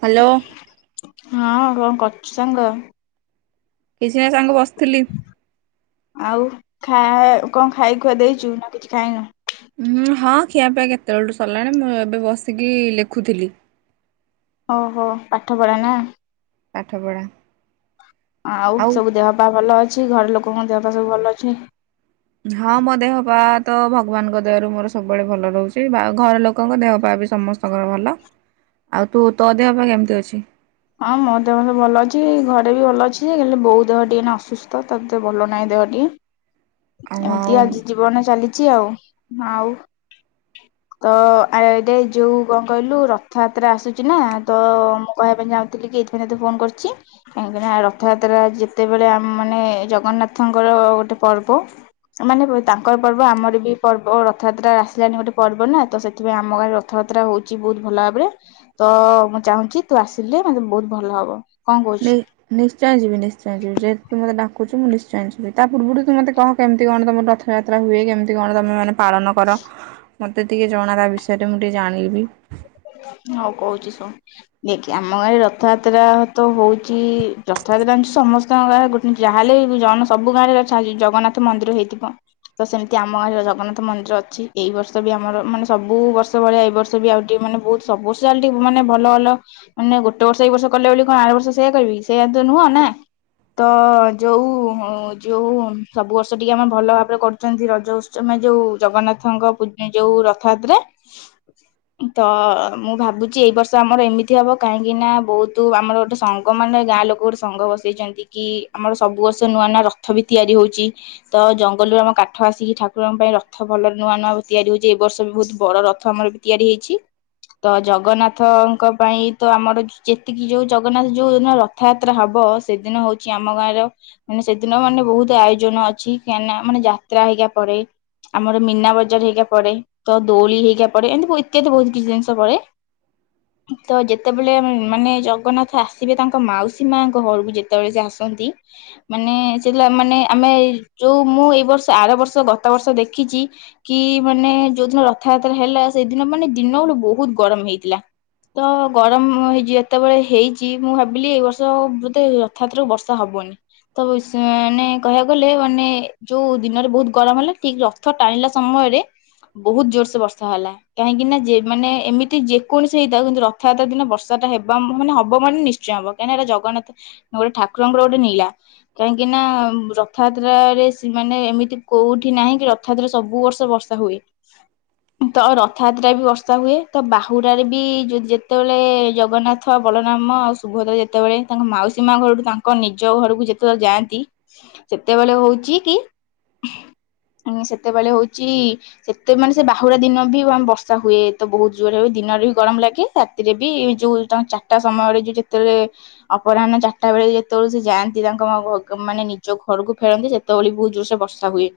Hello [inaudible] ହଁ କଣ କରଛୁ ସାଙ୍ଗ। କିଛି ସମୟ ସାଙ୍ଗ ବସିଥିଲି। ଆଉ ଖା କଣ ଖାଇ ଖୁଆ ଦେଇଛୁ ନା କିଛି ଖାଇନୁ। ହୁଁ ହଁ ଖିଆ ପାଇଁ କେତେବେଳଠୁ ସରିଲାଣି ମୁଁ ଏବେ ବସିକି ଲେଖୁଥିଲି। ଓହୋ ପାଠ ପଢ଼ା ନା। ପାଠ ପଢ଼ା। ଆଉ ସବୁ ଦେହ ବା ଭଲ ଅଛି। ଅଛି ଘରେ ଲୋକଙ୍କ ଦେହ ପାଇଁ ସବୁ ଭଲ ଅଛି। ହଁ ମୋ ଦେହ ପା ତ ଭଗବାନଙ୍କ ଦେହରୁ ମୋର ସବୁବେଳେ ଭଲ ରହୁଛି ଘର ଲୋକଙ୍କ ଦେହ ପା ବି ସମସ୍ତଙ୍କର ଭଲ ଆଉ ତୁ ତୋ ଦେହ ପା କେମିତି ଅଛି। ହଁ ମୋ ଦେହତେ ଭଲ ଅଛି ଘରେ ବି ଭଲ ଅଛି ଯେହିଲେ ବୋଉ ଦେହ ଟଏ ଅସୁସ୍ଥ ତାେ ଭଲ ନାହିଁ ଦେହ ଟିକେ। ଆଉ ଆଉ ଏମିତି ଆଜି ଜୀବନ ଚାଲିଛି ଆଉ ଆଉ ତ ଏଟ ଯୋଉ କଣ କହିଲୁ ରଥଯାତ୍ରା ଆସୁଛି ନା ତ ମୁ କହିବା ପାଇଁ ଯାଉ। ଥିଲ କି ଏଇଥିପାଇଁତେ ଫୋନ କରିୁଛି କାହିଁକିନା ରଥଯାତ୍ରା ଯେତେବେଳେମ ମାନେ ଜଗନ୍ନାଥଙ୍କର ଗୋଟେ ପର୍ବ ମାନେ ତାଙ୍କର ପର୍ବ ଆମର ବି ପର୍ବ ରଥଯାତ୍ରା ଆସିଲାଣି ଗୋଟେ ପର୍ବ ନା ତ ସେଥିପାଇଁ ଆମ ଗାଁରେ ରଥଯାତ୍ରା ହଉଛି ବହୁତ ଭଲ ଭାବରେ ତ ମୁଁ ଚାହୁଁଛି ତୁ ଆସିଲେ। ବହୁତ ଭଲ ହବ। କଣ କହୁଛୁ ନିଶ୍ଚୟ ଯିବି ନିଶ୍ଚୟ ଯିବି ଯେହେୁ ମୋତେ। କୁ ମୁଁ ନିଶ୍ଚୟ ଯିବି ତା ପୂର୍ବରୁ ତୁ ମତେ କହ କେମିତି କଣମ ରଥଯାତ୍ରା ହଏ କେମତି କଣ ତମେ। ପାଳନ କର। ମତେ ଟିକେ ଜଣା ତା ବିଷୟରେ ମୁଁ ଟିକେ ଜାଣିବି। ହଉ କହୁଛି ଶୁ ଦେଖି ଆମ ଗାଁରେ ରଥଯାତ୍ରା ତ ହଉଛି ରଥଯାତ୍ରାଛି ସମସ୍ତଙ୍କ ଗାରେ ଗୋଟେ ଯାହାେଲେ ଜ ସବୁ ଗାଁରେ ଜଗନ୍ନାଥ ମନ୍ଦିର ହେଇଥିବ ତ ସେମିତି ଆମ ଗାଁରେ ଜଗନ୍ନାଥ ମନ୍ଦିର ଅଛି ଏଇ ବର୍ଷ ବି ଆମର ମାନେ ସବୁ ବର୍ଷ ଭଳିଆ ଏଇ ବର୍ଷ ବି ଆଉ। ମାନେ ବହୁତ ସବୁ ବର୍ଷା ଟିକେ ମାନେ ଭଲ ଭଲ ମାନେ ଗୋଟେ ବର୍ଷ ଏକ ବର୍ଷ କଲେ ବୋଲି କଣ ଆଠ ବର୍ଷ ସେଇୟଆ କରିବି ସେଇଆ ତ ନୁହଁ ନା ତ ଯୋଉ ଯୋଉ ସବୁ ବର୍ଷ ଟିକେ ଆମର ଭଲ ଭାବରେ କରୁଛନ୍ତି ରଜ ଉତ୍ସମ ଯୋଉ ଜଗନ୍ନାଥଙ୍କ ଯୋଉ ରଥଯାତ୍ରରେ। ତ ମୁଁ ଭାବୁଛି ଏଇ ବର୍ଷ ଆମର ଏମିତି ହବ କାହିଁକି ନା ବହୁତ ଆମର ଗୋଟେ ସଙ୍ଗ ମାନେ ଗାଁ ଲୋକ ଗୋଟେ ସଙ୍ଗ ବସେଇଛନ୍ତି କି ଆମର ସବୁ ବର୍ଷ ନୂଆ ନୂଆ ରଥ ବି ତିଆରି ହଉଛି ତ ଜଙ୍ଗଲରୁୁ ଆମ କାଠ ଆସିକି ଠାକୁରଙ୍କ ପାଇଁ ରଥ ଭଲରେ ନୂଆ ନୂଆ ତିଆରି ହଉଛି ଏ ବର୍ଷ ବି ବହୁତ ବଡ ରଥ ଆମର। ତିଆରି ହେଇଛି ତ ଜଗନ୍ନାଥଙ୍କ ପାଇଁ ତ ଆମର ଯେତିକି ଯୋଉ ଜଗନ୍ନାଥ ଯୋଉ ଦିନ ରଥଯାତ୍ରା ହବ ସେଦିନ ହଉଛି ଆମ ଗାଁର ମାନେ ସେଦିନ ମାନେ ବହୁତ ଆୟୋଜନ ଅଛି କାହିଁକିନା ମାନେ ଯାତ୍ରା ହେଇକକା ପଡେ ଆମର ମୀନା ବଜାର ହେଇକକା ପଡେ ତ ଦୋଳି ହେଇକକା ପଡେ ଏମିତି। ଇତ୍ୟାଦି ବହୁତ କିଛି ଜିନିଷ ପେ ତ ଯେତେବେଳେ ମାନେ ଜଗନ୍ନାଥ ଆସିବେ ତାଙ୍କ ମାଉସୀ ମାଙ୍କ ଘରକୁ ଯେତେବେଳେ ସେ ଆସନ୍ତି ମାନେ ସେ ମାନେ ଆମେ ଯୋଉ ମୁଁ ଏଇ ବର୍ଷ ଆର ବର୍ଷ ଗତ ବର୍ଷ ଦେଖିଛି କି ମାନେ ଯୋଉ ଦିନ ରଥଯାତ୍ରା ହେଲା। ସେଦିନ ମାନେ ଦିନ ବେଳ ବହୁତ ଗରମ ହେଇଥିଲା ତ ଗରମ ହେଇ ଯେତେବେଳେ ହେଇଛି ମୁଁ ଭାବିଲି ଏ ବର୍ଷ ବଧେ ରଥଯାତ୍ର ବର୍ଷା ହବନି ତ ମାନେ କହିବାକୁ ଗଲେ ମାନେ ଯୋଉ ଦିନରେ ବହୁତ ଗରମ ହେଲା ଠିକ ରଥ ଟାଣିଲା ସମୟରେ ବହୁତ ଜୋର ସେ ବର୍ଷା ହେଲା। କାହିଁକି ନା ମାନେ ଏମିତି ଯେକୌଣସି ହେଇଥାଉ କିନ୍ତୁ ରଥଯାତ୍ରା ଦିନ ବର୍ଷା ଟା ହେବା ମାନେ ହବ ମାନେ ନିଶ୍ଚୟ ହବ କାହିଁକି ଏଟା ଜଗନ୍ନାଥ ଗୋଟେ ଠାକୁରଙ୍କର ଗୋଟେ ନୀଳା କାହିଁକି ନା ରଥଯାତ୍ରାରେ ମାନେ ଏମିତି କୋଉଠି ନାହିଁ କି ରଥଯାତ୍ରାରେ ସବୁ ବର୍ଷ ବର୍ଷା ହୁଏ ତ। ଯଥଯାତ୍ରା ବି ବର୍ଷା ହୁଏ ତ ବାହୁଡ଼ାରେ ବି ଯି ଯେତେବେଳେ ଜଗନ୍ନାଥ ବଳରାମଉ ସୁଭଦ୍ରା ଯେତେବେଳେ ତାଙ୍କ ମାଉସୀ ମା ଘରଠ ତାଙ୍କ ନିଜ ଘରକୁ ଯେତେବେଳେ ଯାଆନ୍ତି ସେତେବେଳେ ହଉଛି କି ସେତେବେଳେ ହଉଛି ସେତେ ମାନେ ସେ ବାହୁଡ଼ା ଦିନ ବି। ବର୍ଷା ହୁଏ ତ ବହୁତ ଜୋରରେ ହ ଦିନରେ ବି ଗରମ ଲାଗେ ରାତିରେ ବି ଯୋଉ ତାଙ୍କ ଚାରିଟା ସମୟରେ ଯୋଉ ଯେତେବେଳେ ଅପରାହ୍ନ ଚାରିଟା ବେଳେ ଯେତେବେଳେ ସେ ଯାଆନ୍ତି ତାଙ୍କ ମାନେ ନିଜ ଘରକୁ ଫେରନ୍ତି ସେତେବେଳେ ବି ବହୁତ ଜୋର ସେ ବର୍ଷା ହୁଏ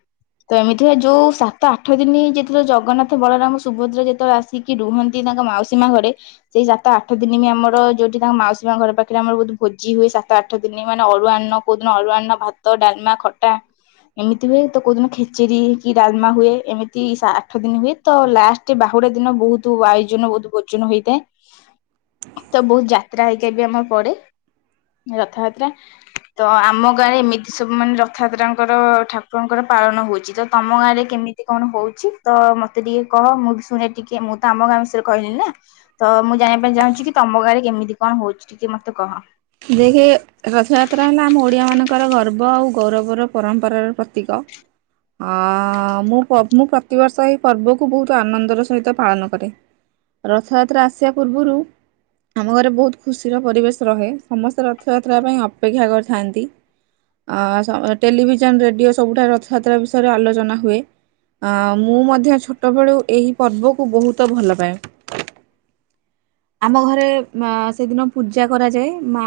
ତ ଏମିତି ଯୋଉ ସାତ ଆଠ ଦିନ ଯେତେବେଳେ ଜଗନ୍ନାଥ ବଳରାମ। ସୁଭଦ୍ରା ଯେତେବେଳେ ଆସିକି ରୁହନ୍ତି ତାଙ୍କ ମାଉସୀ ମା ଘରେ ସେଇ ସାତ ଆଠ ଦିନ ବି ଆମର ଯୋଉଠି ତାଙ୍କ ମାଉସୀ ମା ଘର ପାଖରେ ଆମର ବହୁତ ଭୋଜି ହୁଏ ସାତ ଆଠ ଦିନ ମାନେ ଅରୁଆ ଅନ୍ନ କୋଉଦିନ ଅରୁୁଆ ଅନ୍ନ ଭାତ ଡାଲମା ଖଟା ଏମିତି ହୁଏ ତ କୋଉଦିନ ଖେଚେରି କି ଡାଲମା ହୁଏ ଏମିତି ଆଠ ଦିନ ହୁଏ ତ ଲାଷ୍ଟ ଏ ବାହୁଡା ଦିନ ବହୁତ ଆୟୋଜନ ବହୁତ ଭୋଜନ ହେଇଥାଏ ତ ବହୁତ ଯାତ୍ରା ହେଇକା ବି ଆମର ପଡେ ରଥଯାତ୍ରା ତ ଆମ ଗାଁରେ ଏମିତି ସବୁ ମାନେ ରଥଯାତ୍ରାଙ୍କର ଠାକୁରଙ୍କର ପାଳନ ହଉଛି ତ ତମ ଗାଁ ରେ କେମିତି କଣ ହଉଛି ତ ମତେ ଟିକେ କହ ମୁଁ ଶୁଣେ ଟିକେ ମୁଁ ତ ଆମ ଗାଁ ବିଷୟରେ କହିଲି ନା ତ ମୁଁ ଜାଣିବା ପାଇଁ ଚାହୁଁଛି କି ତମ ଗାଁରେ କେମିତି କଣ ହଉଛି ଟିକେ ମତେ କହ। ଦେଖେ ରଥଯାତ୍ରା ହେଲା ଆମ ଓଡିଆ ମାନଙ୍କ ଙ୍କର ଗର୍ବ ଆଉ ଗୌରବର ପରମ୍ପରାର ପ୍ରତୀକ। ହଁ ମୁଁ ପ୍ରତି ମୁଁ ପ୍ରତି ପ୍ରତିବର୍ଷ ଏହି ପର୍ବକୁ ବହୁତ ଆନନ୍ଦର ସହିତ ପାଳନ କରେ ରଥଯାତ୍ରା ଆସିବା ପୂର୍ବରୁ ଆମ ଘରେ ବହୁତ ଖୁସିର ପରିବେଶ ରହେ ସମସ୍ତେ ରଥଯାତ୍ରା ପାଇଁ ଅପେକ୍ଷା କରିଥାନ୍ତି ଟେଲିଭିଜନ ରେଡ଼ିଓ ସବୁଠାରେ ରଥଯାତ୍ରା ବିଷୟରେ ଆଲୋଚନା ହୁଏ ମୁଁ ମଧ୍ୟ ଛୋଟବେଳୁ ଏହି ପର୍ବକୁ ବହୁତ ଭଲ ପାଏ ଆମ ଘରେ ସେଦିନ ପୂଜା କରାଯାଏ ମା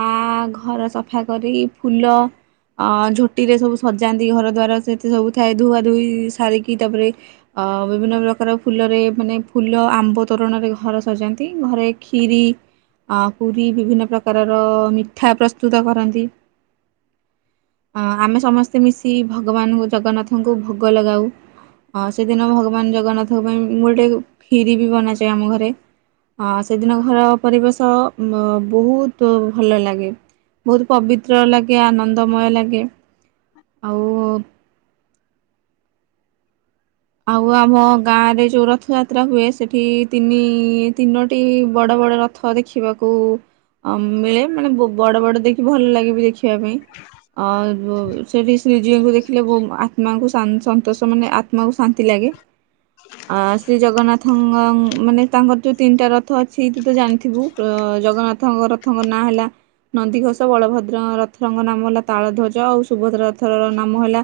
ଘର ସଫା କରି ଫୁଲ ଝୋଟିରେ ସବୁ ସଜାନ୍ତି ଘର ଦ୍ୱାର ସେତେ ସବୁ ଥାଏ ଧୁଆ ଧୋଇ ସାରିକି ତାପରେ ଅ ବିଭିନ୍ନ ପ୍ରକାର ଫୁଲରେ ମାନେ ଫୁଲ ଆମ୍ବ ତୋରଣରେ ଘର ସଜାନ୍ତି ଘରେ ଖିରି ପୁରୀ ବିଭିନ୍ନ ପ୍ରକାର ପ୍ରକାର ମିଠା ପ୍ରସ୍ତୁତ କରନ୍ତି ହଁ ଆମେ ସମସ୍ତେ ମିଶି ଭଗବାନଙ୍କୁ ଜଗନ୍ନାଥଙ୍କୁ ଭୋଗ ଲଗାଉ ସେଦିନ ଭଗବାନ ଜଗନ୍ନାଥଙ୍କ ପାଇଁ ମୁଁ ଗୋଟେ ଖିରି ବି ବନାଯାଏ ଆମ ଘରେ ସେଦିନ ଘର ପରିବେଶ ବହୁତ ତ ଭଲ ଲାଗେ ବହୁତ ପବିତ୍ର ଲାଗେ ଆନନ୍ଦମୟ ଲାଗେ ଆଉ ଆଉ ଆମ ଗାଁ ରେ ଯୋଉ ରଥ ଯାତ୍ରା ହୁଏ ସେବଠି ତିନି ତିନୋଟି ବଡ ବଡ ରଥ ଦେଖିବାକୁ ଅ ମିଳେ ମାନେ ବଡ ବଡ ଦେଖି ଭଲ ଲାଗିବ ଦେଖିବା ପାଇଁ ଆ ସେଠି ଶ୍ରୀଜୀିଉଙ୍କୁ ଦେଖିଲେ ବ ଆତ୍ମାଙ୍କୁ ଶାନ୍ତି ସନ୍ତୋଷ ମାନେ ଆତ୍ମାକୁ ଶାନ୍ତି ଲାଗେ ଆ ଶ୍ରୀ ଜଗନ୍ନାଥଙ୍କ ମାନେ ତାଙ୍କର ଯୋଉ ତିନିଟା ରଥ ଅଛି ତୁ ତ ଜାଣିଥିବୁ ଜଗନ୍ନାଥଙ୍କ ରଥଙ୍କ ନାଁ ହେଲା ନନ୍ଦିଘୋଷ ବଳଭଦ୍ର ରଥଙ୍କ ନାମ ହେଲା ତାଳଧ୍ୱଜ ଆଉ ସୁଭଦ୍ରାର ରଥର ନାମ ହେଲା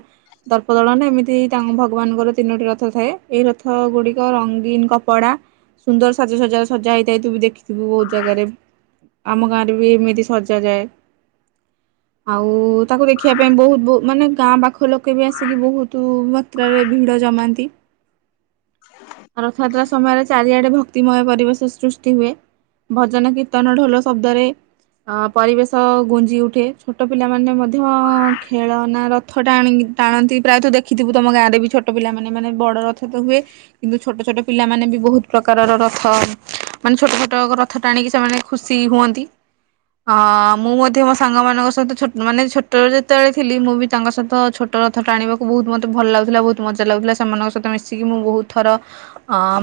ଦର୍ପଦଳନ ଏମିତି ତାଙ୍କ ଭଗବାନଙ୍କର ତିନୋଟି ରଥ ଥାଏ ଏଇ ରଥ ଗୁଡିକ ରଙ୍ଗୀନ କପଡ଼ା ସୁନ୍ଦର ସାଜସଜା ସଜା ହେଇଥାଏ ତୁ ବି ଦେଖିଥିବୁ ବହୁତ ଜାଗାରେ ଆମ ଗାଁ ରେ ବି ଏମିତି ସଜା ଯାଏ ଆଉ ତାକୁ ଦେଖିବା ପାଇଁ ବହୁତ ମାନେ ଗାଁ ପାଖ ପାଖ ଲୋକେ ବି ଆସିକି ବହୁତ ମାତ୍ରାରେ ଭିଡ଼ ଜମାନ୍ତି ଘର ଛାଡ଼ି ଯାତ୍ରା ସମୟରେ ଚାରିଆଡ଼େ ଭକ୍ତିମୟ ପରିବେଶ ସୃଷ୍ଟି ହୁଏ ଭଜନ କୀର୍ତ୍ତନ ଢୋଲ ଶବ୍ଦରେ ଅ ପରିବେଶ ଗୁଞ୍ଜି ଉଠେ ଛୋଟ ପିଲାମାନେ ମଧ୍ୟ ଖେଳନା ରଥ ଟାଣି ଟାଣନ୍ତି ପ୍ରାୟତଃ ଦେଖିଥିବୁ ତମ ଗାଁରେ ବି ଛୋଟ ଛୋଟପିଲାମାନେ ମାନେ ବଡ଼ ରଥ ରଥ ହୁଏ କିନ୍ତୁ ଛୋଟ ଛୋଟ ପିଲାମାନେ ବି ବହୁତ ପ୍ରକାରର ରଥ ମାନେ ଛୋଟ ଛୋଟ ରଥ ଟାଣିକି ସେମାନେ ଖୁସି ହୁଅନ୍ତି ଅ ମୁଁ ମଧ୍ୟ ମୋ ସାଙ୍ଗ ମାନଙ୍କ ସହିତ ମାନେ ଛୋଟ ଛୋଟବେଳେ ଯେତେବେଳେ ଥିଲି ମୁଁ ବି ତାଙ୍କ ସହିତ ଛୋଟ ରଥ ଟାଣିବାକୁ ବହୁତ ମତେ ଭଲ ଲାଗୁଥିଲା ବହୁତ ମଜ୍ଜା ଲାଗୁଥିଲା ସେମାନଙ୍କ ସହିତ ମିଶିକି ମୁଁ ବହୁତ ଥର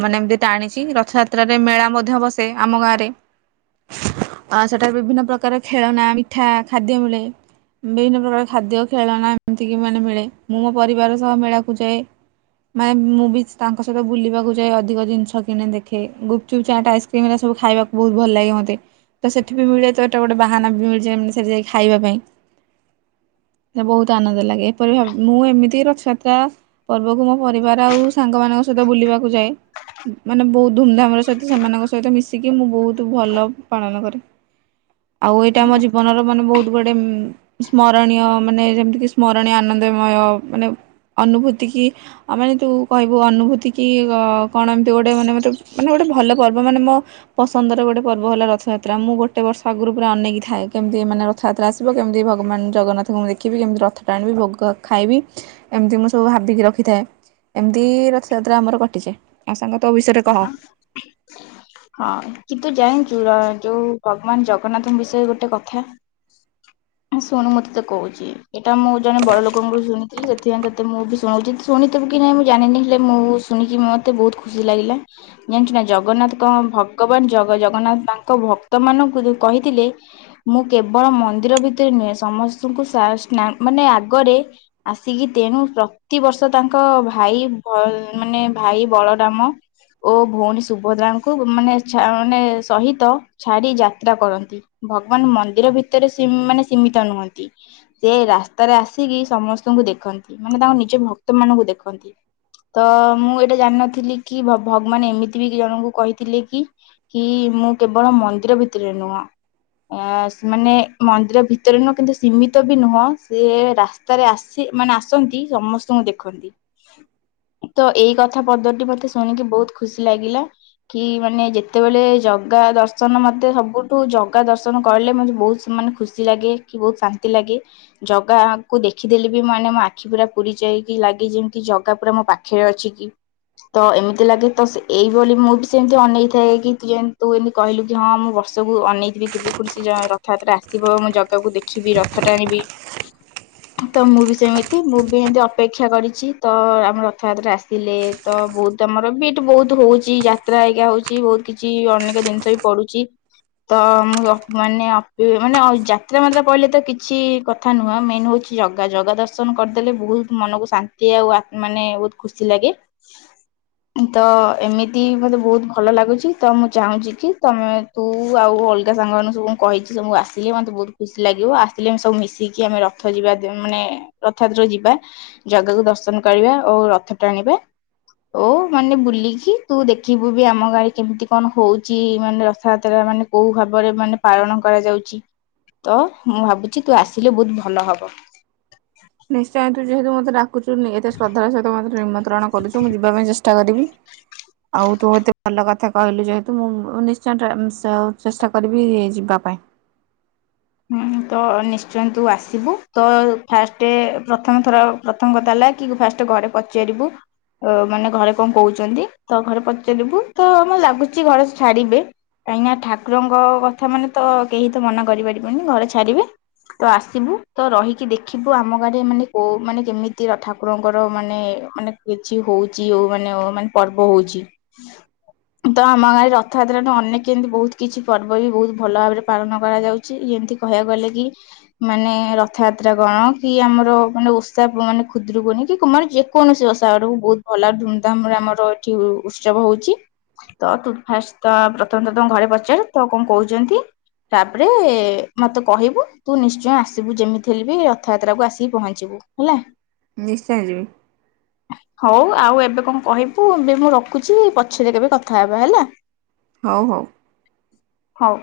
ମାନେ ଏମତି ଟାଣିଛି ରଥଯାତ୍ରାରେ ମେଳା ମଧ୍ୟ ବସେ ଆମ ଗାଁରେ ସେଠାରେ ବିଭିନ୍ନ ପ୍ରକାର ଖେଳନା ମିଠା ଖାଦ୍ୟ ମିଳେ ବିଭିନ୍ନ ପ୍ରକାର ଖାଦ୍ୟ ଖେଳନା ଏମିତିକି ମାନେ ମିଳେ ମୁଁ ମୋ ପରିବାର ସହ ମେଳାକୁ କୁ ଯାଏ ମାନେ ମୁଁ ବି ତାଙ୍କ ସହିତ ବୁଲିବାକୁ ଯାଏ ଅଧିକ ଜିନିଷ କିଣେ ଦେଖେ ଗୁପଚୁପ ଚାଟ୍ ଆଇସ୍କ୍ରିମ ଏଇରା ସବୁ ଖାଇବାକୁ ବହୁତ ଭଲ ଲାଗେ ମୋତେ ତ ସେଠି ବି ମିଳେ ତ ଏଟା ଗୋଟେ ବାହାନା ବି ମିଳିଯାଏ ମାନେ ସେଠି ଯାଇ ଖାଇବା ପାଇଁ ବହୁତ ଆନନ୍ଦ ଲାଗେ ଏପରି ଭାବେ ମୁଁ ଏମିତି ରଥଯାତ୍ରା ପର୍ବକୁ ମୋ ପରିବାର ଆଉ ସାଙ୍ଗମାନଙ୍କ ସହିତ ବୁଲିବାକୁ ଯାଏ ମାନେ ବହୁତ ଧୁମଧାମ ର ସହିତ ସେମାନଙ୍କ ସହିତ ମିଶିକି ମୁଁ ବହୁତ ଭଲ ପାଳନ କରେ। ଆଉ ଏଇଟା ଆମ ଜୀବନର ମାନେ ବହୁତ ଗୋଟେ ସ୍ମରଣୀୟ ମାନେ ଯେମିତିକି ସ୍ମରଣୀୟ ଆନନ୍ଦମୟ ମାନେ ଅନୁଭୂତି କି ଏ ମାନେ ତୁ କହିବୁ ଅନୁଭୂତି କି କଣ ଏମତି ଗୋଟେ ମାନେ ମତେ ମାନେ ଗୋଟେ ଭଲ ପର୍ବ ମାନେ ମୋ ପସନ୍ଦର ଗୋଟେ ପର୍ବ ହେଲା ରଥଯାତ୍ରା ମୁଁ ଗୋଟେ ବର୍ଷ ଆଗରୁ ପୁରା ଅନେଇକି ଥାଏ କେମିତି ମାନେ ରଥଯାତ୍ରା ଆସିବ କେମିତି ଭଗବାନ ଜଗନ୍ନାଥଙ୍କୁ ଦେଖିବି କେମିତି ରଥ ଟାଣିବି ଭୋଗ ଖାଇବି ଏମତି ମୁଁ ସବୁ ଭାବି ଭାବିକି ରଖିଥାଏ ଏମିତି ରଥଯାତ୍ରା ଆମର କଟିଯାଏ ଆଉ ସାଙ୍ଗ ତୋ ବିଷୟରେ କହ। ହଁ କିନ୍ତୁ ଯାାଇ ଯୋଉ ଯୋଉ ଭଗବାନ ଜଗନ୍ନାଥଙ୍କ ବିଷୟରେ ଗୋଟେ କଥା ଶୁଣୁ ମୁଁ ତତେ କହୁଛି ଏଇଟା ମୁଁ ଜଣେ ବଡ ଲୋକଙ୍କୁୁ ଠୁ ଶୁଣିଥିଲି ସେଥିପାଇଁ ତତେ ମୁଁ ବି ଶୁଣଉଛି ଶୁଣିଥବୁ କି ନାଇଁ ମୁଁ ଜାଣିନି ହେଲେ ମୁଁ ଶୁଣିକି ମତେ ବହୁତ ଖୁସି ଖଖୁସି ଲାଗିଲା ଜାଣିଛୁ ନା ଜଗନ୍ନାଥ କଣ ଭଗବାନ ଜଗନ୍ନାଥ ତାଙ୍କ ଭକ୍ତ ମାନଙ୍କୁ କହିଥିଲେ ମୁଁ କେବଳ ମନ୍ଦିର ଭିତରେ ନୁହେଁ ସମସ୍ତଙ୍କୁ ମାନେ ଆଗରେ ଆସିକି ତେଣୁ ପ୍ରତିିବର୍ଷ ତାଙ୍କ ଭାଇ ମାନେ ଭାଇ ବଳରାମ ରାମ ଓ ଭଉଣୀ ସୁଭଦ୍ରାଙ୍କୁ ମାନେ ମାନେ ସହିତ ଛାଡି ଯାତ୍ରା କରନ୍ତି ଭଗବାନ ମନ୍ଦିର ଭିତରେ ମାନେ ସୀମିତ ନୁହଁନ୍ତି ସେ ରାସ୍ତାରେ ଆସିକି ସମସ୍ତଙ୍କୁ ଦେଖନ୍ତି ମାନେ ତାଙ୍କ ନିଜ ଭକ୍ତ ମାନଙ୍କୁ ଦେଖନ୍ତି ତ ମୁଁ ଏଇଟା ଜାଣିନଥିଲି ଥିଲି କି ଭଗବାନ ଏମିତି ବି ଜଣଙ୍କୁ କହିଥିଲେ କି କି ମୁଁ କେବଳ ମନ୍ଦିର ଭିତରେ ନୁହଁ ସେ ମାନେ ମନ୍ଦିର ଭିତରେ ନୁହଁ କିନ୍ତୁ ସୀମିତ ବି ନୁହଁ ସେ ରାସ୍ତାରେ ଆସି ମାନେ ଆସନ୍ତି ସମସ୍ତଙ୍କୁ ଦେଖନ୍ତି ତ ଏଇ କଥା ପଦକ ମତେ ଶୁଣିକି ବହୁତ ଖୁସି ଲାଗିଲା କି ମାନେ ଯେତେବେଳେ ଜଗା ଦର୍ଶନ ମତେ ସବୁଠୁ ଜଗା ଦର୍ଶନ କରିଲେ ମତେ ବହୁତ ମାନେ ଖୁସି ଲାଗେ କି ବହୁତ ଶାନ୍ତି ଲାଗେ ଜଗାକୁୁ ଦେଖିଦେଲେ ବି ମାନେ ମୋ ଆଖି ପୁରା ପୂରି ଯାଇକି ଲାଗେ ଯେମିତି ଜଗା ପୁରା ମୋ ପାଖରେ ଅଛି କି ତ ଏମିତି ଲାଗେ ତ ଏଇଭଳି ମୁଁ ବି ସେମିତି ଅନେଇଥାଏ କି ଯେମିତି ତୁ ଏମିତି କହିଲୁ କି ହଁ ମୁଁ ବର୍ଷକୁ ଅନେଇଥିବି କେବେ ପୁଣି ସେ ରଥଯାତ୍ରା ଆସିବ ମୁଁ ଜଗାକୁ ଦେଖିବି ରଥ ଟାଣିବି ତ ମୁଁ ବି ସେମିତି ମୁଁ ବି ଏମତି ଅପେକ୍ଷା କରିଛି ତ ଆମ ରଥଯାତ୍ରା ଆସିଲେ ତ ବହୁତ ଆମର ବି ଏଇଟି ବହୁତ ହଉଛି ଯାତ୍ରା ହେଇକା ହଉଛି ବହୁତ କିଛି ଅନେକ ଜିନିଷ ବି ପଡୁଛି ତ ମୁଁ ମାନେ ମାନେ ଯାତ୍ରା ମାତ୍ରା ପଇଲେ ତ କିଛି କଥା ନୁହଁ ମେନ ହଉଛି ଜଗା ଜଗା ଦର୍ଶନ କରିଦେଲେ ବହୁତ ମନକୁ ଶାନ୍ତି ଆଉ ମାନେ ବହୁତ ଖୁସି ଲାଗେ ତ ଏମିତି ମତେ ବହୁତ ଭଲ ଲାଗୁଛି ତ ମୁଁ ଚାହୁଁଛି କି ତମେ ତୁ ଆଉ ଅଲଗା ସାଙ୍ଗ ମାନଙ୍କୁ ସବୁ କହିଛି ସବୁ ଆସିଲେ ମତେ ବହୁତ ଖୁସି ଲାଗିବ ଆସିଲେ ସବୁ ମିଶିକି ଆମେ ରଥ ଯିବା ମାନେ ରଥଯାତ୍ରାକୁ ଯିବା ଜଗାକୁ ଦର୍ଶନ କରିବା ଆଉ ରଥ ଟାଣିବା ଓ ମାନେ ବୁଲିକି ତୁ ଦେଖିବୁ ବି ଆମ ଗାଁରେ କେମିତି କଣ ହଉଛି ମାନେ ରଥଯାତ୍ରା ମାନେ କୋଉ ଭାବରେ ମାନେ ପାଳନ କରାଯାଉଛି ତ ମୁଁ ଭାବୁଛି ତୁ ଆସିଲେ ବହୁତ ଭଲ ହବ। ନିଶ୍ଚୟ। ଯେହେତୁ ମତେ ଡ଼ାକୁଚୁ ୁ ଏତ ଶ୍ରଦ୍ଧାର ସହିତ ମେ ନିମନ୍ତ୍ରଣ କରୁଁ ଯିବା ପାଇଁ ଚେଷ୍ଟ କର ଆଉ ତୁ ଏତେ ଭଲ କଥା କହିଲୁ ଯେହେତୁ ମୁ ନି୍ଚୟ ଚେଷ୍ଟା କରିବି ଯିବା ପାଇଁ ହୁଁ ତ ନିଶ୍ଚୟ ତୁ ଆସିବୁ ତ ଫାଷ୍ଟ ପ୍ରଥମଥର ପ୍ରଥମ କଥା ହେଲା କି ଫାଷ୍ଟ ଘରେ ପଚାରିବୁ ମାନେ ଘରେ କଣ କହୁଛନ୍ତି ତ ଘରେ ପଚାରିବୁ ତ ଆ ଲାଗୁଛି ଘରେ ଛାଡିବେ କାହିଁକି ଠାକୁରଙ୍କ କଥା ମାନେ ତ କେହି ତ ମନା କରିପାରିବେ ମ ଘରେ ଛାଡିବେ ତ ଆସିବୁ ତ ରହିକି ଦେଖିବୁ ଆମ ଗାଁରେ ମାନେ କୋଉ ମାନେ କେମିତି ରଥାକୁରଙ୍କର ମାନେ ମାନେ କିଛି ହଉଛିଉ ମାନେ ମାନେ ପର୍ବ ହଉଛି ତ ଆମ ଗାଁରେ ରଥଯାତ୍ରା ଅନେକ କେମିତି ବହୁତ କିଛି ପର୍ବ ବି ବହୁତ ଭଲ ଭାବରେ ପାଳନ କରାଯାଉଛି ଯେମିତି କହିବାକୁ ଗଲେ କି ମାନେ ରଥଯାତ୍ରା କଣ କି ଆମର ମାନେ ଓଷା ମାନେ ଖୁଦ୍ରକୁୁନି କି କୁମାର ଯେକୌଣସି ଓଷା ଆୁଡକୁ ବହୁତ ଭଲ ଧୁମଧାମରେ ଆମର ଏଠି ଉତ୍ସବ ହଉଛି ତ ତୁ ଫାଷ୍ଟ ତ ପ୍ରଥମେ ତ ତମ ଘରେ ପଚାର ତ କଣ କହୁଛନ୍ତି ତାପରେ ମତେ କହିବୁ ତୁ ନିଶ୍ଚୟ ଆସିବୁ ଯେମିତି ହେଲେ ବି ରଥଯାତ୍ରାକୁ ଆସିକି ପହଞ୍ଚିବୁ ହେଲା ନିଶ୍ଚୟ ଯିବି ହଉ ଆଉ ଏବେ କଣ କହିବୁ ଏବେ ମୁଁ ରଖୁଛି ପଛରେ କେବେ କଥା ହେବା ହେଲା ହଉ ହଉ ହଉ